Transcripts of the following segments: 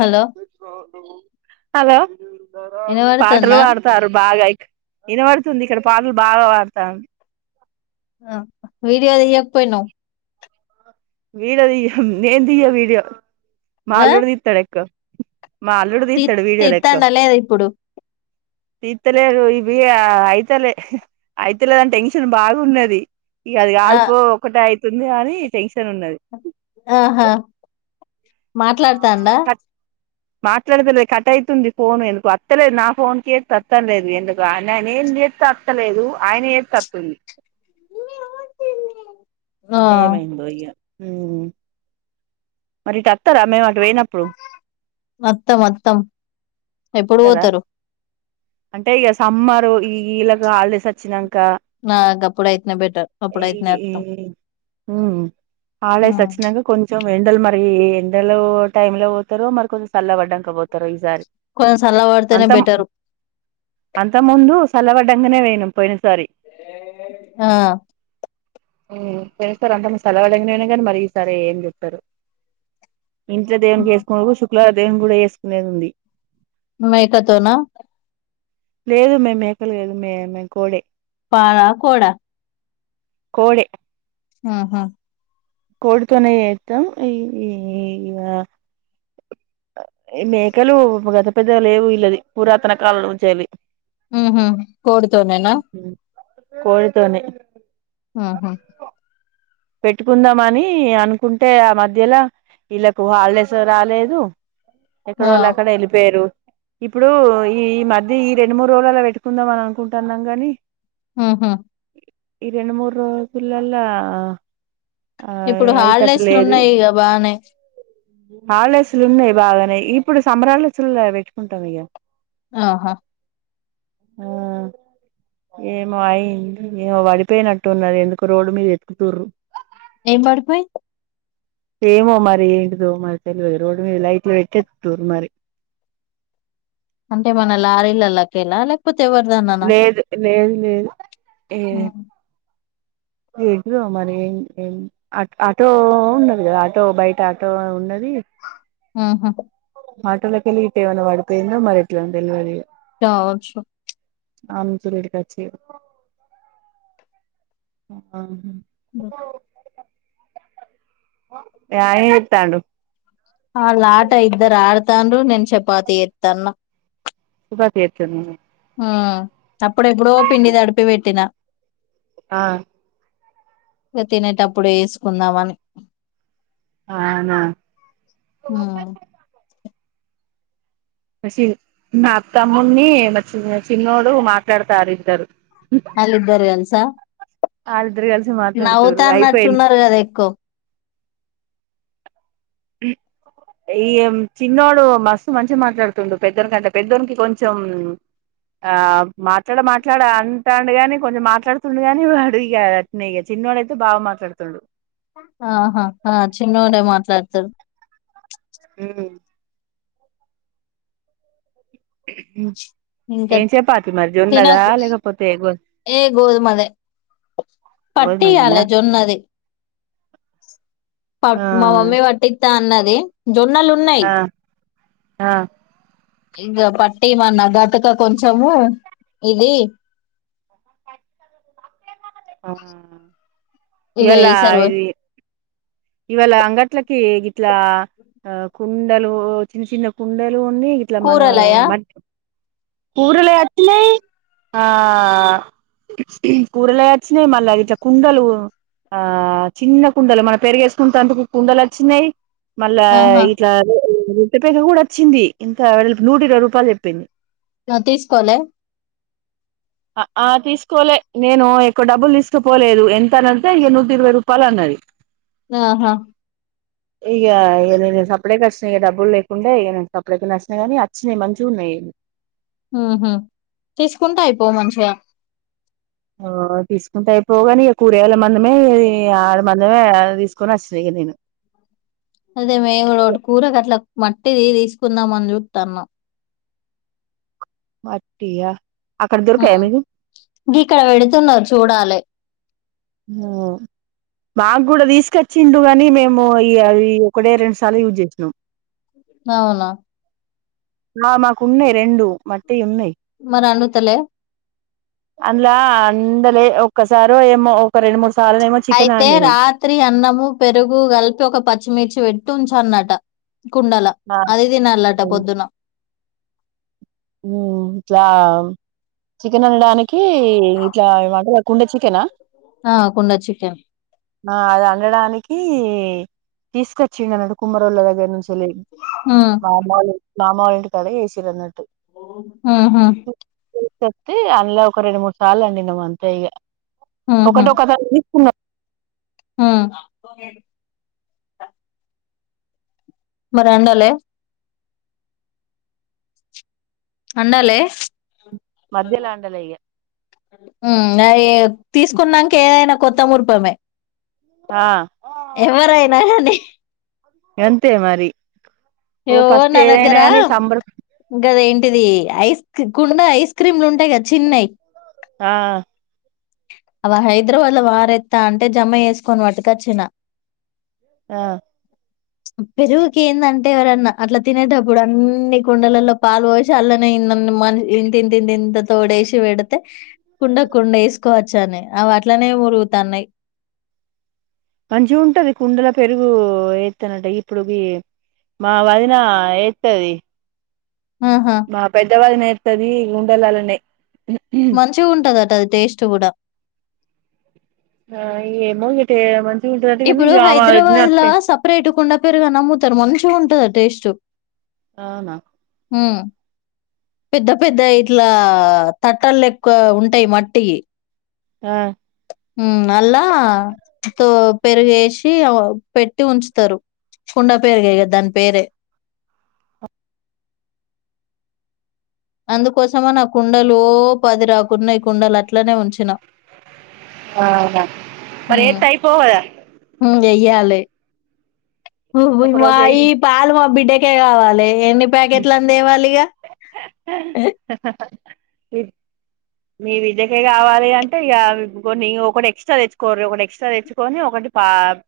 Hello hello పాటలు వినబడుతుందా పాడతారు బాగా విన [unintelligible] ఇక్కడ పాటలు బాగా [unintelligible] వీడియో తీయకపోయినావ్ వీడియో [unintelligible] నేను తీయ వీడియో మా అల్లుడు తీస్తాడు ఎక్కువ మా అల్లుడు తి తీస్తాడు తితండ లేదా ఇప్పుడు తీర్తలేరు ఇవి అయితలే అయితలేదని టెన్షన్ బాగున్నది ఇక అది ఆ కాదు పో ఒకటె అయి [unintelligible] ఉన్నది ఆహా మాట్లాడు తడా మాట్లాడతలే కట్ అయ్యింది ఫోను ఎందుకు అత్తలేదు నా ఫోన్ కి అత్తలేదు ఎందుకు నేను ఏం చేస్తే అత్తలేదు ఆయన చేస్తే అత్తుంది ఆ ఏమైందో ఇగ ఉ మరి ఇటు వస్తారా మేము మేము అట్టు పోయినా వత్తం వత్తం ఎప్పుడు వస్తారా పోతారు అంటే ఇక సమ్మారు ఈ వీళ్ళకి హాలిడేస్ వచ్చినాక నా అప్పుడు అయితేనే బెటర్ అప్పుడు అయితేనే అత్తాం మ్మ్ హాలిడేస్ వచ్చినాక కొంచెం ఎండలు మరి ఎండలు టైమ్ లో పోతారు మరి కొంచ చల్ల పడ్డాక పోతారు ఈసారి కొంచె సల్ల పడితేనే అంత బెటరు అంత ముందు సలవడకనే పోయినా పోయిన ఆ హ్మ్ సేస్తార్ అంత [unintelligible] గానే మరి ఈసారి ఏం చెప్తరో ఇంట్లో దేవుని [unintelligible] శు ల దేవుని గూడ వేసుకునేది ఉంది మేకతోనా లేదు మే మేకలు కాదుమే మేం కోడె పాళ కోడా కోడె ఆహా కోడితోనే చేత్తం ఈ గ మేకలు గత పెద్ద లేవు వీళ్ళది, పురాతన కాలం నుంచి యెళ్లి. మ్మ్ హ్మ్ కోడుతోనేనా కోడితోనే ఆహా పెట్టుకుందామని అనుకుంటే ఆ మధ్యలో వీళ్ళకు హాలిడేసు రాలేదు ఎక్కడ ఆ వాళ్ళు అక్కడే వెళ్ళిపేయిరు ఇప్పుడు ఈ మధ్య ఈ రెండు మూడు రోజులలా పెట్టుకుందాం అని అనుకుంటన్నాం గాని ఆహా ఇ రెండు మూడు రోజులల్లా ఇప్పుడు హాలిడేస్లు ఉన్నాయిగ బానే హాలిడేస్ లు ఉన్నాయి బాగానే ఇప్పుడు సమ్మర్ హాలిడేసుల పెట్టుకుంటాం ఇగ ఆహా ఆ ఏమో అయి ఏమో వడిపోయినట్టు ఉన్నది ఎందుకో రోడ్డు మీద ఎతుకుతుర్రు. ఏం వడుపోయ్ ఏమో మరి ఏంటిదో మరి తెలివదు రోడ్డు మీద లైట్లు పెట్టె ఎతుకుతుర్రు మరి. అంటే మన లారీలల్ల కెల్లా లేకపో లేేదు లేేదు లేదు ఏ ఏంటిదో మరి యేం ఏం అ ఆటో ఉన్నది కదా ఆటో బయట ఆటో ఉన్నది. ఆహా ఆటోల కెళ్లి ఇటు ఏమైన పడిపోయిందో మరి ఎట్లో దెల్వదిగ కావచ్చు ఆమ్ చురడి కచ్చి ఆ హ్ హుమ్మ్ బ యా ఎత్తండు ఆలా ఆట ఇద్దరు ఆడుతాండ్రు నేను చపాతి ఎత్తన్న చపాతి ఎత్తన్నవా ఆ అప్పుడెప్పుడో పిండి తడిపి పెట్టినా ఆ ఇక తినేటప్పుడే వేసుకుందామని ఆనా హ్మ్ చి నా తమ్ముని నా చి చిన్నోడు మాట్లాడుతారు ఇద్దారు అల్లిదారు అల్స వాళ్ళిద్దరు కలిసి మాట్లాడుతుర్రు నవ్వుతా అయిపోయింది అన్నట్టున్నారు కదా ఎక్కు ఈ చిన్నోడు మస్తు మంచిగా మాట్లాడుతుడు పెద్దకి అంటే పెద్దోకి కొంచెం ఆ మాట్లాడ మాట్లాడ అంటాడుగాని కొంచెం మాట్లాడుతుండుగాని వాడు ఇగా అట్నే ఇగ చిన్నోడుయితే బాగా మాట్లాడుతుడు ఆహా ఆ చిన్నోడే మాట్లాత ద ఇంకా ఏం చపాతి మరి జొన్నదా తినకు లేకపోతే గో ఏ గోధుమదే గోధుమదేనా పట్టియాలే జొన్నది పర్ ఆ మా మమ్మీ వటి అన్నది జోర్ న్నాలున్నాయ్ ఆ ఆ ఇంకా పట్టిమన్నా గటుక కొంచము ఇది ఆ ఇగ ఎలా ఈసారి ఇది ఇవాళ అంగట్లోకి కి ఇట్లా ఆ కుండలు చిన్న చిన్న కుండలు ఉంది ఇట్లా మన కూరలయా మట్ కూరలే అట్నాయ్ ఆ కూరలు వచ్చినాయి మళ్ళ కుండలు ఆ చిన్న కుండలు మనం పెరిగేసు కుంత అందుకు కుండలొచ్చి నయ్ మళ్ళా ఆహా ఇట్లా అదే రొట్టె పెనం కూడా వచ్చింది ఇంత నూట ఇరవై రూపాయలు చెప్పింది ఆ తీసుకోల ఆ ఆ తీసుకోలే నేను ఎక్కువ డబ్బులు తీసుకుపోలేదు ఎంత అన్అంటే ఇగ నూటా ఇరవై రూపాయలు అన్నది ఆహా ఇక ఇ నేను సప్లేకి వచ్చినా ఇక డబ్బులు లేకుండా ఇక నేను సప్డేక నచ్చినా గానీ వచ్చినాయి మంచిగా ఉన్నాయి ఉమ్ హు తీసుకుంటె అయిపోవ్ మంచిగా ఓ తీసుకుంటే అయిపోవ్ గాని ఇక కూరేగాళ్ల మందమే ఆడ మందమే తీసుకొని వస్తి దగ్గర నేన్ అదే మేము ఒకటి కూరకు అట్లా మట్టిది తీసుకుందాం అని చూతాన్నాం మట్టి యా ఉమ్ ఇక్కడ పెడుతున్నారు చూడాలే ఓ మాకు కూడా తీసుకొచ్చిండుగాన్ కానీ మేము ఈ అది ఒక్కడే రెండు సార్లు యూజ్ చేసినాం అవునా ఆ మాకు ఉన్నాయి్ రెండు మట్టియ్ ఉన్నాయి్ మరి అన్ను తలే అందులా అందలే ఒక్కసారో ఏమో ఒక రెండు మూడు సార్లు ఏమో చికెన్ అయితే అండిను రాత్రి అన్నము పెరుగు కలిపి ఒక పచ్చిమిర్చి వెట్ తుంచ్ అన్నట్ కుండల ఆ అది తినల్లట పొద్దున ఉ ఇట్లా చికెన్ అనడానికి ఇట్లా మాట కుండ చికెనా ఆ కుండ చికెన్ ఆ అది అండడానికి తీసుకొచ్చింది అన్నటు కుమ్మరొళ్ళ దగ్గర నుసులే ఉ మాములే మామ వాల్లింటి కడ వేసిర అన్నట్టు ఆ హా చెప్తే అందులో ఒక రెండు మూడు సార్లు అనిండేమో అంతే ఇగ ఒకటి ఒకసారి తీసుకున్నారు ఆ మరఅండలే అన్నాలే మధ్యలో అండలే ఇగ ఆ నాయే తీసుకున్నాక ఏదైనా కొత్త మురిపమే ఆ కానీ అంతే మరి ఓ యో ఫస్ట్ నా ఏదైనా దగ్గరా గాని సంబర గద ఏం ది ఐస్ కుండా ఐస్ క్రీమ్లు ఉంటాయి కదా చిన్నవి ఆ అవ హైదరాబాద్లో వారెత్త అంటే జమ వేసుకొని పట్టుకొచ్చిన ఆ పెరుగుకింద అన్ అట్టే ఎవరన్నా అట్లా తినేటప్పుడు అన్ని కుండలలో పాలు పోసి అల్లనే మ ఇంతి నింత తంత తోడేసి పెడితే కుండ కుండ ఎసుకో వచ్చనే అవి అట్లనే మొరుగుతన్నాయ్ మంచిగ ఉంటది కుండల పెరుగు ఏత్తనంట ఇప్పుడుకి మా వదిన వేస్తది ఆహా మా పెద్దవాళ్ళ నై స్తది గుండలలనే మంచిగ ఉంటందట అద్ టేస్ట్ కూడా ఆ ఏమో ఇక ఏమన్ ఇప్పుడు హైదరాబాద్ లా సపరేట్ కుండ పెరుగు నమ్ముతారు మంచిగా ఉంటది టేస్ట్ స అవునా ఆ పెద్ద పెద్ద ఇట్లా తట్టలెక్క ఉంటాయి మట్టి ఆ ఉం అల్ల తో పెరుగేసి పెట్టి ఉంచుతారు కుండా పెరుగే ఇగ దాని పేరే అందుకోసమ నా కుండలు ఓ పది రాకున్నా ఈ కుండలు అట్లనే ఉంచిన ఆహా మరి ఏత్తే అయిపో కదా ఉం గెయ్యాలే ఒక మా రోజు ఈ ఎయ్యి పాలు మా బిడ్డకే కావాలే ఎన్ని ప్యాకెట్లు అని దేవలిగా స స మీ విద్యకే కావాలి అంటే ఇక అవి కొన్ని ఒకటి ఎక్స్ట్రా తెచ్చుకోర్రీ ఒకటి ఎక్స్ట్రా తెచ్చుకొని ఒకటి పా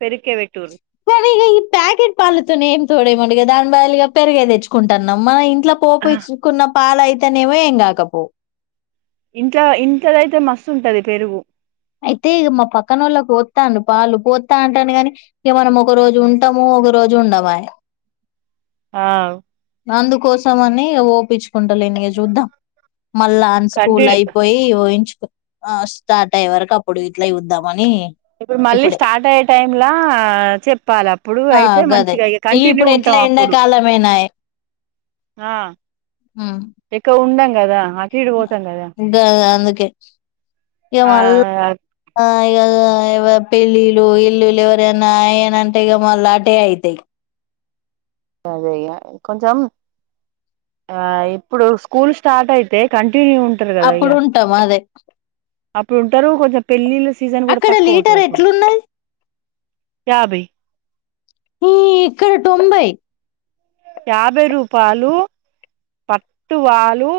పెరుక్కే పెట్టుర్రి కానీ ఇ ఈ ప్యాకెట్ పలుతోనే ఏం తోడేయమండి దాని బదలు ఇగ పెరిగే తెచ్చుకుంటున్నాం మా ఇ ఇట్లా పోపిచ్చుకున్న పాలయి ఇతనేవ ఎంగాకపో ఇంట్లో ఇంట్లోదైతే మస్తు ఉంటది పెరుగు అయితే ఇగ మా పక్కనొల్లకి పోత్తను పాలు పోత్తా అంటాను గాని ఇక మనం ఒక రోజు ఉంటాము ఒక రోజు ఉండమాయే అ అందుకోసం అని ఇగ ఓపించు కుంటలేనిగ చూద్దాం మళ్ళా అని స్కూల్ కంటిన్యూ అయిపోయి ఊయించు ఆ స్టార్ట్ ఐ వరకు అప్పుడు ఇట్లా చూద్దామని ఇప్పుడు మళ్ళీ ఇప్పుడే స్టార్ట్ అయ్యే టైమ్లా చెప్ ఆ గదే ఇగ ఇప్పుడు ఎట్లా ఉంటాం అప్పుడు ఎండాకాలమేనాయే ఆ ఇక ఉండం కదా అటు ఇటు పోతాం కదా గదే అందు కె ఇగ ఆ మల్ల ఇగగా వ పెళ్ళలు ఇల్లులు ఎవరియన్న అయనంటే ఇక మళ్ళ అటే అయితాయ్ అదే ఇగ కొంచెం ఆ ఇప్పుడు స్కూల్ స్టార్ట్ అయితే కం టిన్యూ ఉంటారు ఇగ అప్పుడు ఉంటాం అదే అట్లు ఉంటారు కొంచెం పెళ్ళిళ్ళ సీజన్ కూడా అక్కడ తక్కువ ఉంటది లీటర్ అప్పుడు ఎట్లున్నది యాభై ఈ ఇక్కడ టొంబై యాభై రూపాయలు పట్టువాలు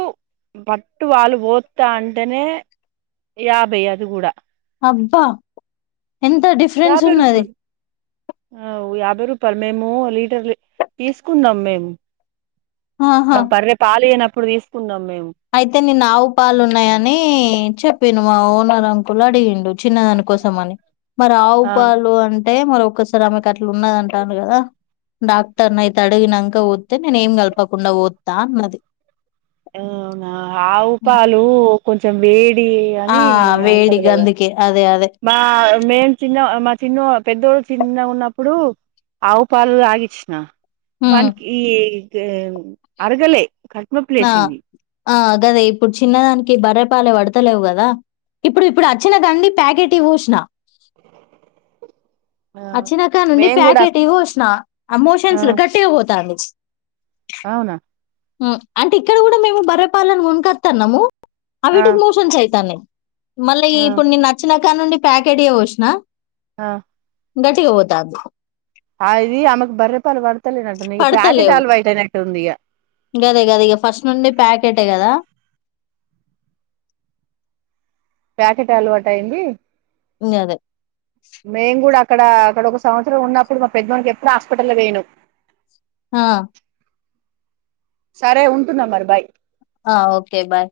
పట్టువాలు పోత్తా అంటేనే యాభై అది కూడా అబ్బా ఎంత డిఫరెన్స్ యాభై ఉన్నది రూపాయలు యాభై రూపాయలు మేము లీటర్లు తీసుకుందాం మేము ఆహా మాక్ బర్రే పాలు ఇయ్యనప్ ప్డు దీస్కున్నాం అయితే నిన్న ఆవు పాలు ఉన్నాయని చెప్ ప మా ఓనరకులడింగిండు వచ్చిన దానికోసం అని మరి ఆవు ఆ పాలు అంటే అంటే మర ఒక్కసారి ఆమెకు అట్లా ఉన్నదంటాను కదా డాక్టర్ని అయితే అడిగినాక పోతే నేను ఏం కలపకుండా పోద్దా అన్నది అవునా ఆవు పాలు కొంచెం వేడి ఆ అని వేడి అంటారు కదా గధకి అదే అ మా మేం చిన్న మా చిన్న పెద్దోళు చిన్న ఉన్నప్పుడు ఆవు పాలు ఆగిచ్చిన హ్మ్ పన్కి ఈ జేం అరుగలే కడ్ప్నొ ప్లేసేది గదా ఇప్పుడు చిన్నదానికి బర్రెపాలే వడ్తలేవు కదా ఇప్పుడు ఇప్పుడు వచ్చినదండి ప్యాకెట్ ఇవసిన అచ్చినాక నుండి మేము కూడా ప్యాకెట్ ఇవ వచ్చినా ఆ అమోషన్స్ లో గట్టి గపోతాంది అవునా హ అంటే ఇక్కడ కూడా మేము బర్రెపాలను కొన్కత్తాన్నాము ఆ అవిటికి మోషన్స్ అయితాన్నయి మళ్ళీ ఆ ఇప్పుడు నిన్నచ్చిన నుండి ప్యాకెట్ ఏ వోశ్న ఆ గటిగబోతాం ఆయిది ఆమగ్ బరే పాల్ వాడుత టున్నయి ప్యాకెట్ ఆల్వాట్ అయినయి ఉందిగ గదె గదె ఇగ ఫస్ట్ నుండి ప్యాకెటే గదా ప్యాకెట్ అలవా టైంది ఇం అదే కూడా అక్కడ అక్కడ ఒక సంవత్సరం ఉన్నప్పుడు మా పెద్ద మనకి ఎప్పుడు హాస్పిటల్ వేను హా సరే ఉంటున్న మరి బాయ్ ఆ ఓకే బాయ్